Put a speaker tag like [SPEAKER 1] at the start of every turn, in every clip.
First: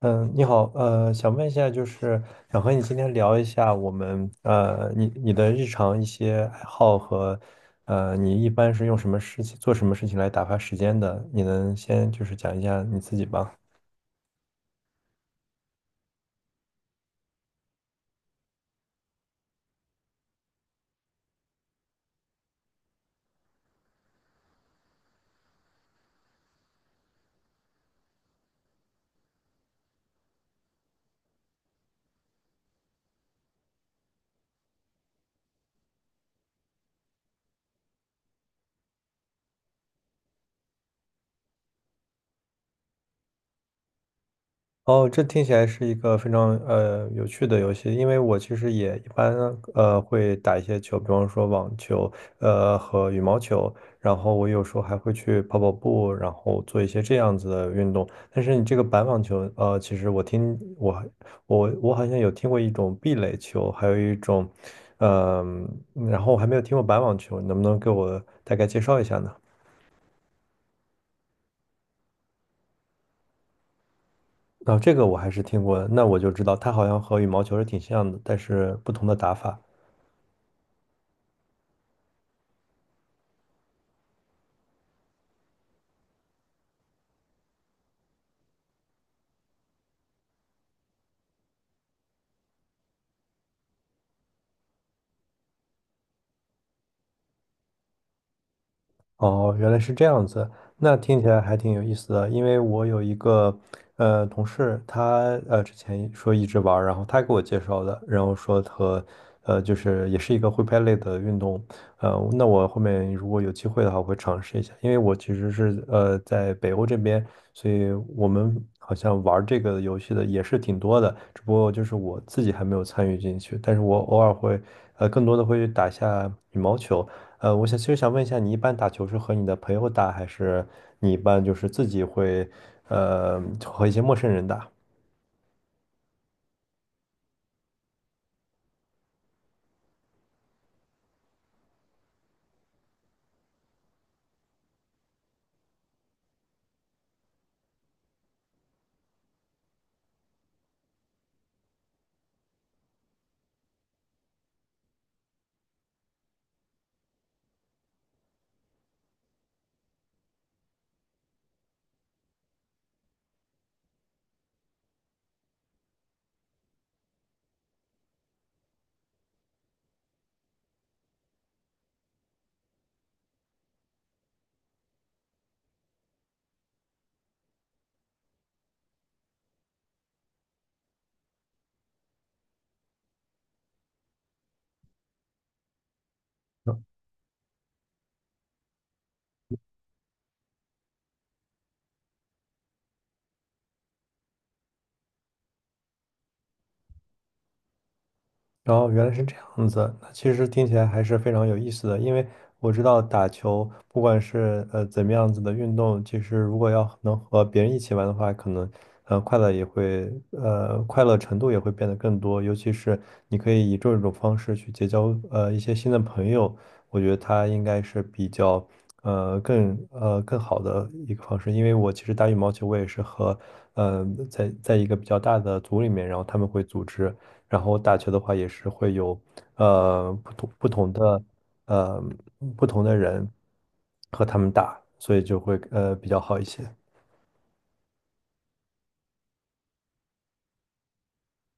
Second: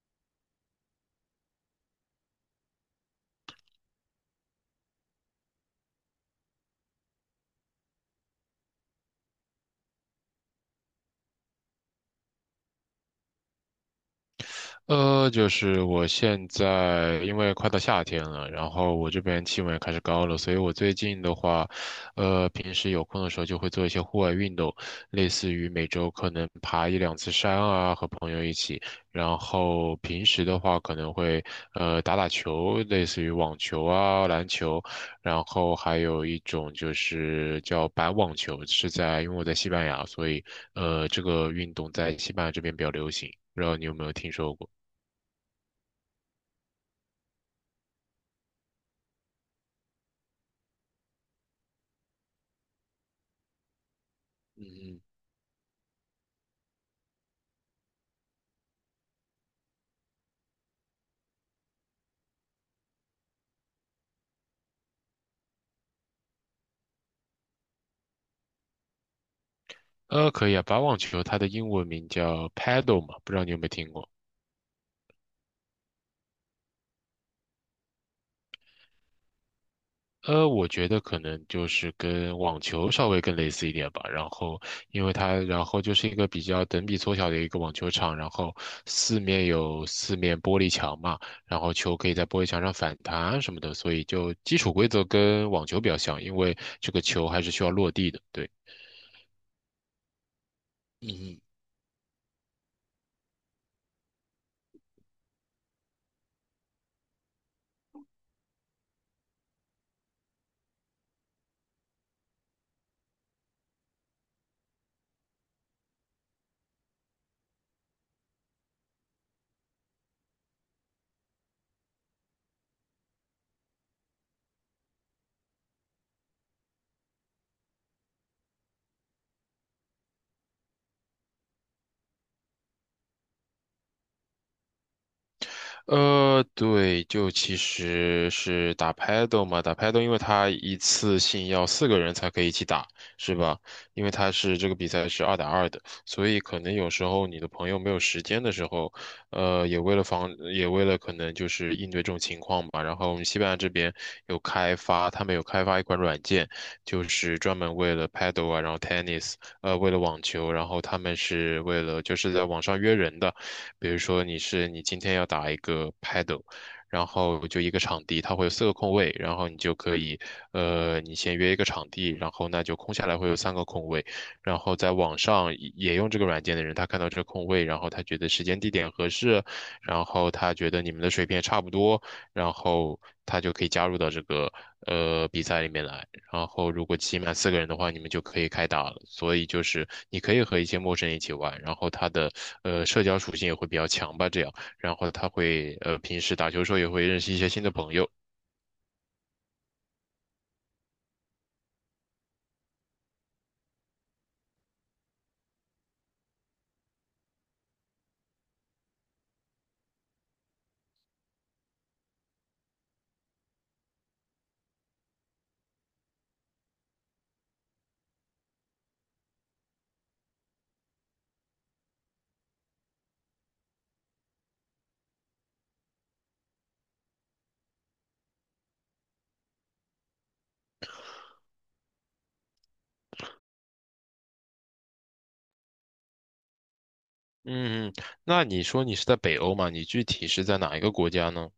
[SPEAKER 1] 嗯，你好，想问一下，就是。想和你今天聊一下我们你的日常一些爱好和你一般是用什么事情做什么事情来打发时间的？你能先就是讲一下你自己吗？
[SPEAKER 2] 就是我现在因为快到夏天了，然后我这边气温也开始高了，所以我最近的话，平时有空的时候就会做一些户外运动，类似于每周可能爬一两次山啊，和朋友一起，然后平时的话可能会打打球，类似于网球啊、篮球，然后还有一种就是叫板网球，是在因为我在西班牙，所以这个运动在西班牙这边比较流行，不知道你有没有听说过？
[SPEAKER 1] 哦，这听起来是一个非常有趣的游戏，因为我其实也一般会打一些球，比方说网球，和羽毛球，然后我有时候还
[SPEAKER 2] 嗯，
[SPEAKER 1] 会去跑跑步，然后做一些这样子的运动。但是你这个板网球，其实我好像有听过一种壁垒球，还有一种，呃然后我还没有听过板网球，你能不能给我大概介绍一下呢？
[SPEAKER 2] 可以啊，把网球它的英文名叫 paddle 嘛，不知道你有没有听过？
[SPEAKER 1] 啊，这个我还是听过的，那我就知道它好像和羽毛球是挺像的，但是不同的打法。
[SPEAKER 2] 我觉得可能就是跟网球稍微更类似一点吧。然后，因为它，然后就是一个比较等比缩小的一个网球场，然后四面有四面玻璃墙嘛，然后球可以在玻璃墙上反弹什么的，所以就基础规则跟网球比较像，因为这个球还是需要落地的。对，
[SPEAKER 1] 哦，原来是这样子，那听起来
[SPEAKER 2] 嗯
[SPEAKER 1] 还挺有意思的。因为我有一个同事，他之前说一直玩儿然后他给我介绍的，然后说和就是也是一个挥拍类的运动，那我后面如果有机会的话，我会尝试一下。因为我其实是在北欧这边，所以我们好像玩儿这个游戏的也是挺多的，只不过就是我自己还没有参与进去，但是我偶尔会更多的会打一下羽毛球。我想其实想问一下，你一般打球是和你的朋友打，还是你一般就是自己会，和一些陌生人打？
[SPEAKER 2] 对，就其实是打 paddle 嘛，打 paddle,因为它一次性要四个人才可以一起打，是吧？因为它是这个比赛是2打2的，所以可能有时候你的朋友没有时间的时候，也为了防，也为了可能就是应对这种情况吧。然后我们西班牙这边有开发，他们有开发一款软件，就是专门为了 paddle 啊，然后 tennis,为了网球，然后他们是为了就是在网上约人的。比如说你是你今天要打一个 paddle,然后就一个场地，它会有4个空位，然后你就可以，你先约一个场地，然后那就空下来会有3个空位，然后在网上也用这个软件的人，他看到这个空位，然后他觉得时间地点合适，然后他觉得你们的水平也差不多，然后他就可以加入到这个比赛里面来。然后如果起码四个人的话，你们就可以开打了。所以就是你可以和一些陌生人一起玩，然后他的社交属性也会比较强吧，这样，然后他会平时打球的时候也会认识一些新的朋友。
[SPEAKER 1] 然后原来是这样子，那其实听起来还是非常有意思的，因为我知道打球，不管是怎么样子的运动，其实如果要能和别人一起玩的话，可能快乐程度也会变得更多，尤其是你可以以这种方式去结交一些新的朋友，我觉得它应该是比较更好的一个方式，因为我其实打羽毛球，我也是和在一个比较大的组里面，然后他们会组织。然后打球的话也是会有呃不同不同的呃不同的人和他们打，所以就会比较好一些。
[SPEAKER 2] 嗯，那你说你是在北欧嘛？你具体是在哪一个国家呢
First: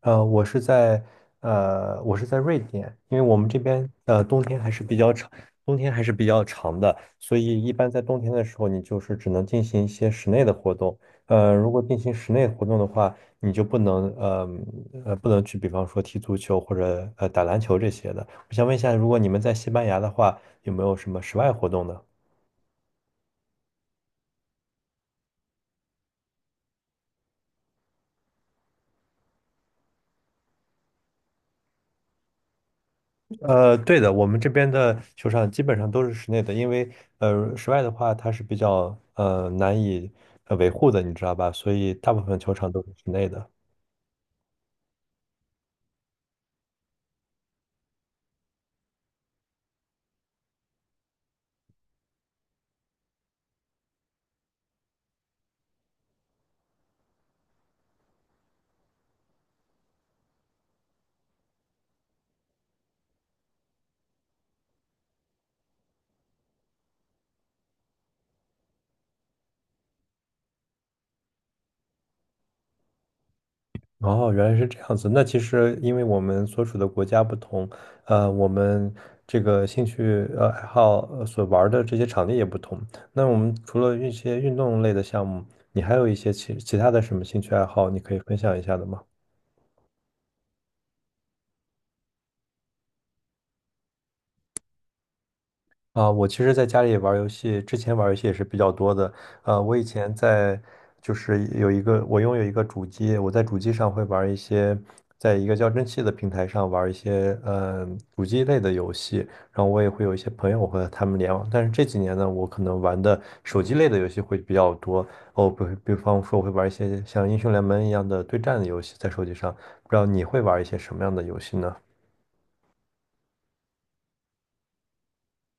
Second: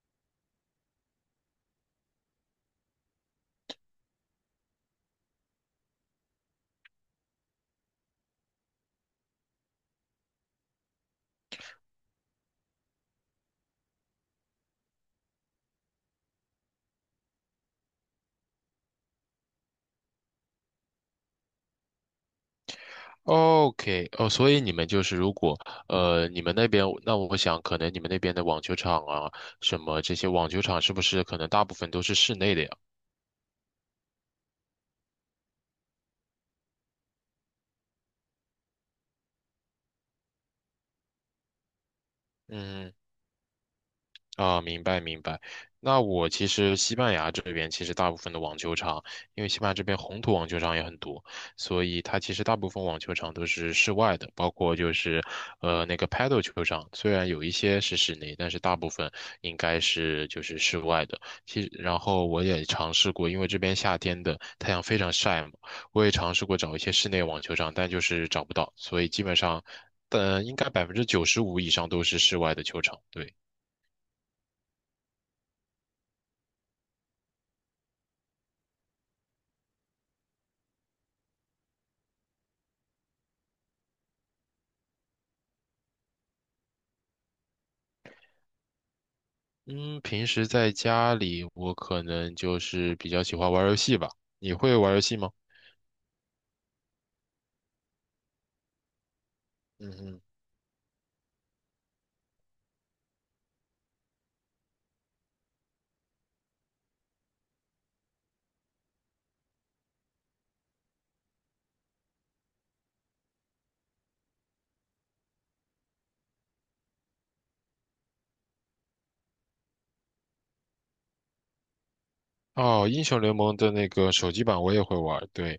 [SPEAKER 1] 呃，我是在我是在瑞典，因为我们这边冬天还是比较长，冬天还是比较长的，所以一般在冬天的时候，你就是只能进行一些室内的活动。如果进行室内活动的话，你就不能去，比方说踢足球或者打篮球这些的。我想问一下，如果你们在西班牙的话，有没有什么室外活动呢？
[SPEAKER 2] ？OK,哦，所以你们就是如果你们那边，那我想可能你们那边的网球场啊，什么这些网球场是不是可能大部分都是室内的呀？
[SPEAKER 1] 对的，我们这边的球场基本上都是室内的，因为室外的话它是比较难以维护的，你知道吧？所以大部分球场都是
[SPEAKER 2] 嗯。
[SPEAKER 1] 室内的。
[SPEAKER 2] 啊，明白明白。那我其实西班牙这边其实大部分的网球场，因为西班牙这边红土网球场也很多，所以它其实大部分网球场都是室外的，包括就是那个 paddle 球场，虽然有一些是室内，但是大部分应该是就是室外的。其实然后我也尝试过，因为这边夏天的太阳非常晒嘛，我也尝试过找一些室内网球场，但就是找不到，所以基本上，但应该95%以上都是室外的球场，对。
[SPEAKER 1] 哦，原来是这样子。那其实因为我们所处的国家不同，我们这个兴趣爱好所玩儿的这些场地也不同。那我们除了一些运动类的项目，你还有一些其他的什么兴趣爱好，你可以分享一下的吗？
[SPEAKER 2] 嗯，平时在家里，我可能就是比较喜欢玩游戏吧。你会玩游戏吗？
[SPEAKER 1] 啊，我其实在家里玩儿游戏，之前玩儿游戏也是比较多的。呃，我以
[SPEAKER 2] 嗯
[SPEAKER 1] 前
[SPEAKER 2] 哼。
[SPEAKER 1] 在就是有一个，我拥有一个主机，我在主机上会玩儿一些，在一个叫蒸汽的平台上玩儿一些，主机类的游戏。然后我也会有一些朋友和他们联网，但是这几年呢，我可能玩的手机类的游戏会比较多。哦，比比方说，我会玩一些像英雄联盟一样的对战的游戏在手机上。不知道你会玩一些什么样的游戏呢？
[SPEAKER 2] 哦，英雄联盟的那个手机版我也会玩对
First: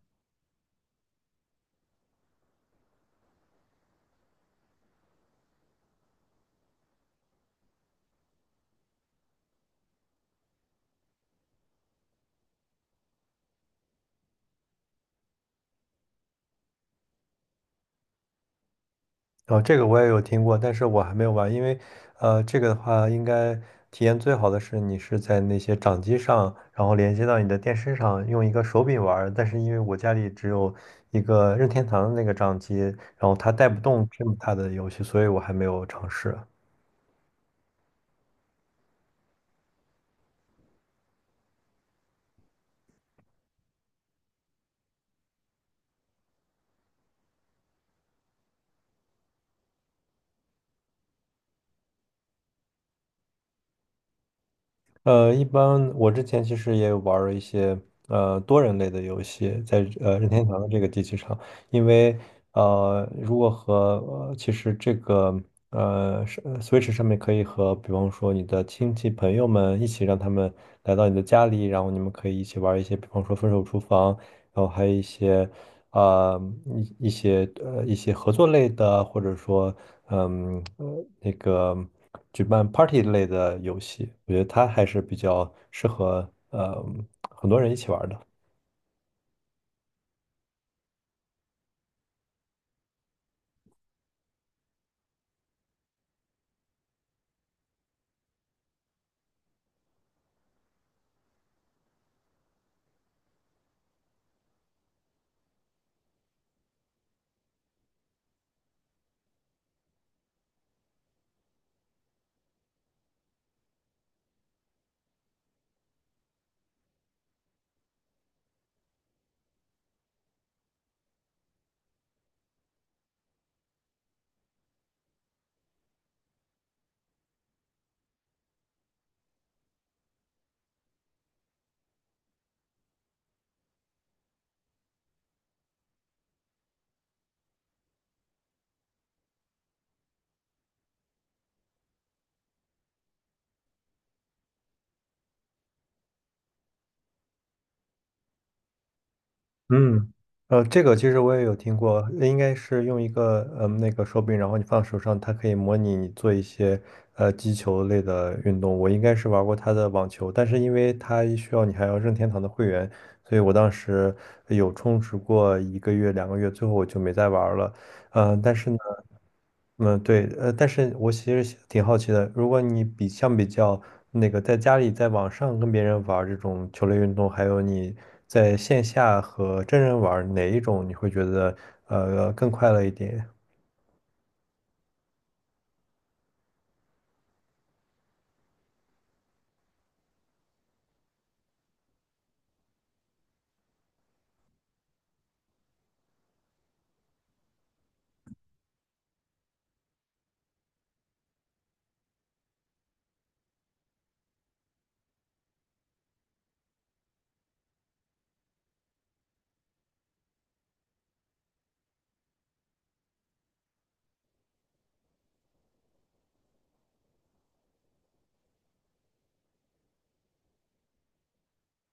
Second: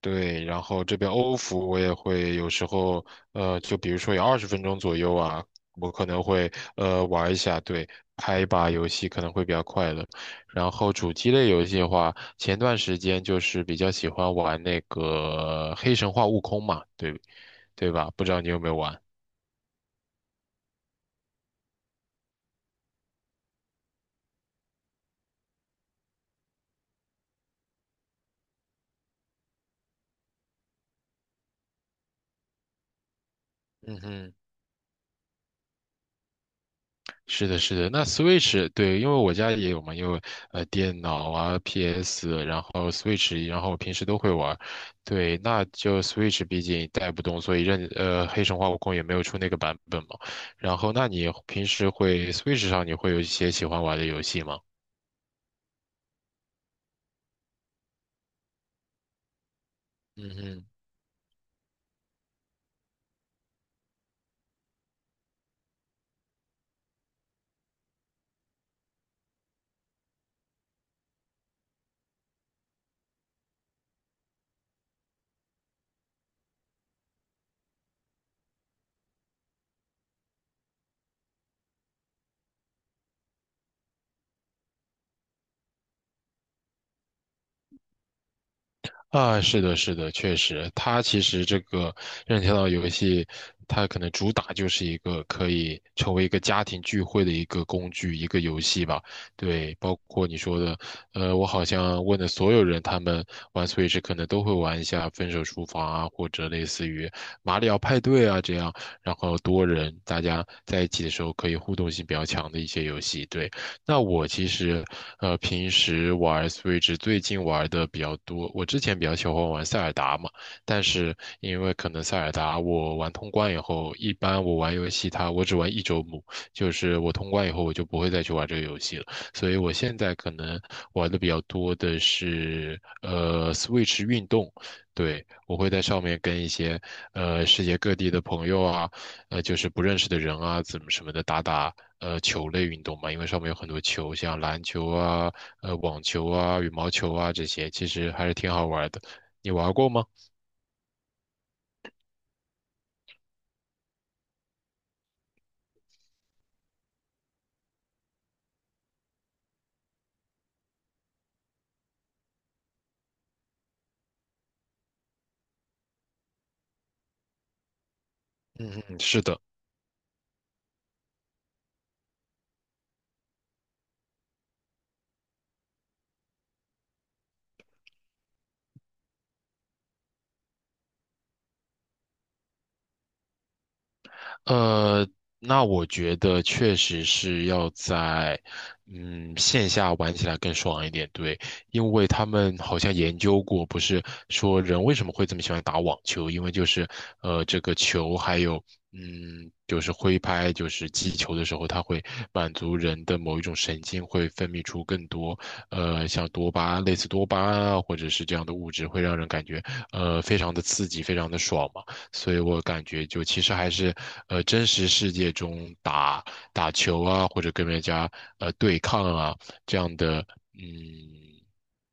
[SPEAKER 2] 对。然后这边欧服我也会，有时候就比如说有20分钟左右啊，我可能会玩一下，对，拍一把游戏可能会比较快乐。然后主机类游戏的话，前段时间就是比较喜欢玩那个《黑神话：悟空》嘛，对对吧？不知道你有没有玩？
[SPEAKER 1] 哦，这个我也有听过，但是我还没有玩，因为，这个的话，应该体验最好的是你是在那些掌机上，然后连接到你的电视上，用一个手柄玩儿。但是因为我家里只有一个任天堂的那个掌机，然后它带不
[SPEAKER 2] 嗯
[SPEAKER 1] 动这么
[SPEAKER 2] 哼。
[SPEAKER 1] 大的游戏，所以我还没有尝试。
[SPEAKER 2] 是的，是的，那 Switch 对，因为我家也有嘛，因为电脑啊、PS,然后 Switch,然后我平时都会玩儿对，那就 Switch 毕竟带不动，所以任黑神话悟空也没有出那个版本嘛。然后，那你平时会 Switch 上你会有一些喜欢玩的游戏吗？
[SPEAKER 1] 一般我之前其实也有玩儿一些多人类的游戏，在任
[SPEAKER 2] 嗯
[SPEAKER 1] 天堂
[SPEAKER 2] 哼。
[SPEAKER 1] 的这个机器上，因为如果和呃其实这个呃是 Switch 上面可以和比方说你的亲戚朋友们一起让他们来到你的家里，然后你们可以一起玩儿一些比方说分手厨房，然后还有一些啊、呃一些合作类的，或者说嗯呃那个举办 party 类的游戏，我觉得它还是比较适合很多人一起玩儿的。
[SPEAKER 2] 啊，是的，是的，确实，它其实这个任天堂游戏，它可能主打就是一个可以成为一个家庭聚会的一个工具，一个游戏吧。对，包括你说的，我好像问的所有人，他们玩 Switch 可能都会玩一下《分手厨房》啊，或者类似于《马里奥派对》啊这样，然后多人大家在一起的时候可以互动性比较强的一些游戏。对，那我其实平时玩 Switch 最近玩的比较多，我之前比较喜欢玩塞尔达嘛，但是因为可能塞尔达我玩通关以后，一般我玩游戏它我只玩一周目，就是我通关以后我就不会再去玩这个游戏了，所以我现在可能玩的比较多的是Switch 运动。对，我会在上面跟一些世界各地的朋友啊，就是不认识的人啊，怎么什么的打打球类运动嘛，因为上面有很多球，像篮球啊、网球啊、羽毛球啊这些，其实还是挺好玩的。你玩过吗？
[SPEAKER 1] 嗯，这个其实我也有听过，应该是用一个那个手柄，然后你放手上，它可以模拟你做一些击球类的运动。我应该是玩过它的网球，但是因为它需要你还要任天堂的会员，所以我当时有充值过一个月、两个月，最后我就没再玩了。嗯、但是呢。
[SPEAKER 2] 嗯嗯，是的。
[SPEAKER 1] 嗯，对，但是我其实挺好奇的，如果你比相比较那个在家里在网上跟别人玩儿这种球类运动，还有你在线下和真人玩儿哪一种你会觉得更快乐一点？
[SPEAKER 2] 呃，那我觉得确实是要在，嗯，线下玩起来更爽一点，对，因为他们好像研究过，不是说人为什么会这么喜欢打网球，因为就是，这个球还有，嗯，就是挥拍，就是击球的时候，它会满足人的某一种神经，会分泌出更多，像多巴，类似多巴胺啊，或者是这样的物质，会让人感觉，非常的刺激，非常的爽嘛。所以我感觉就其实还是，真实世界中打打球啊，或者跟人家对抗啊这样的，嗯，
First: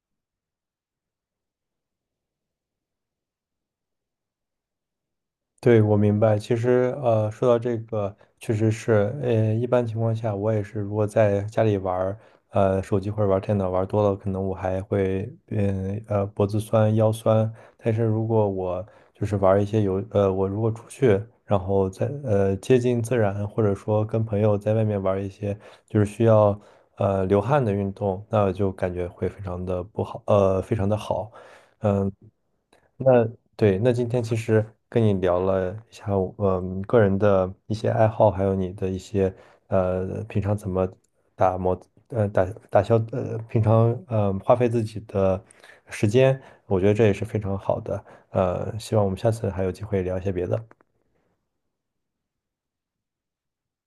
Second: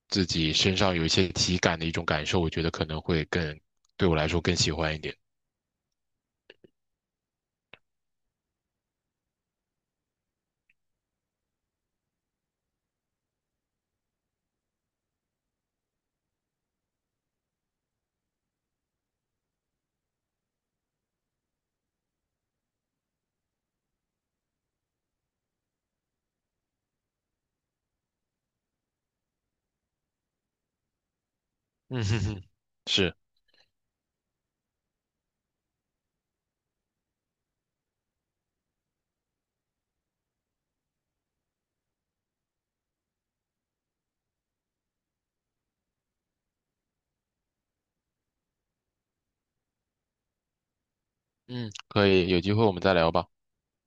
[SPEAKER 2] 自己身上有一些体感的一种感受，我觉得可能会更，对我来说更喜欢一点。
[SPEAKER 1] 对，我明白。其实，说到这个，确实是，一般情况下，我也是，如果在家里玩儿，手机或者玩儿电脑玩儿多了，可能我还会，脖子酸、腰酸。但是如果我就是玩儿一些游，呃，我如果出去，然后在，接近自然，或者说跟朋友在外面玩儿一些就是需要，流汗的运动，那就感觉会非常的不好，呃，非常的好。
[SPEAKER 2] 嗯
[SPEAKER 1] 嗯。
[SPEAKER 2] 哼哼，是，
[SPEAKER 1] 那对，那今天其实跟你聊了一下我，嗯，个人的一些爱好，还有你的一些平常怎么打磨，呃，打打消，平常花费自己的时间，我觉得这也是非常好的。希望我们下次还有机会聊一些别的。
[SPEAKER 2] 嗯，可以，有机会我们再聊吧。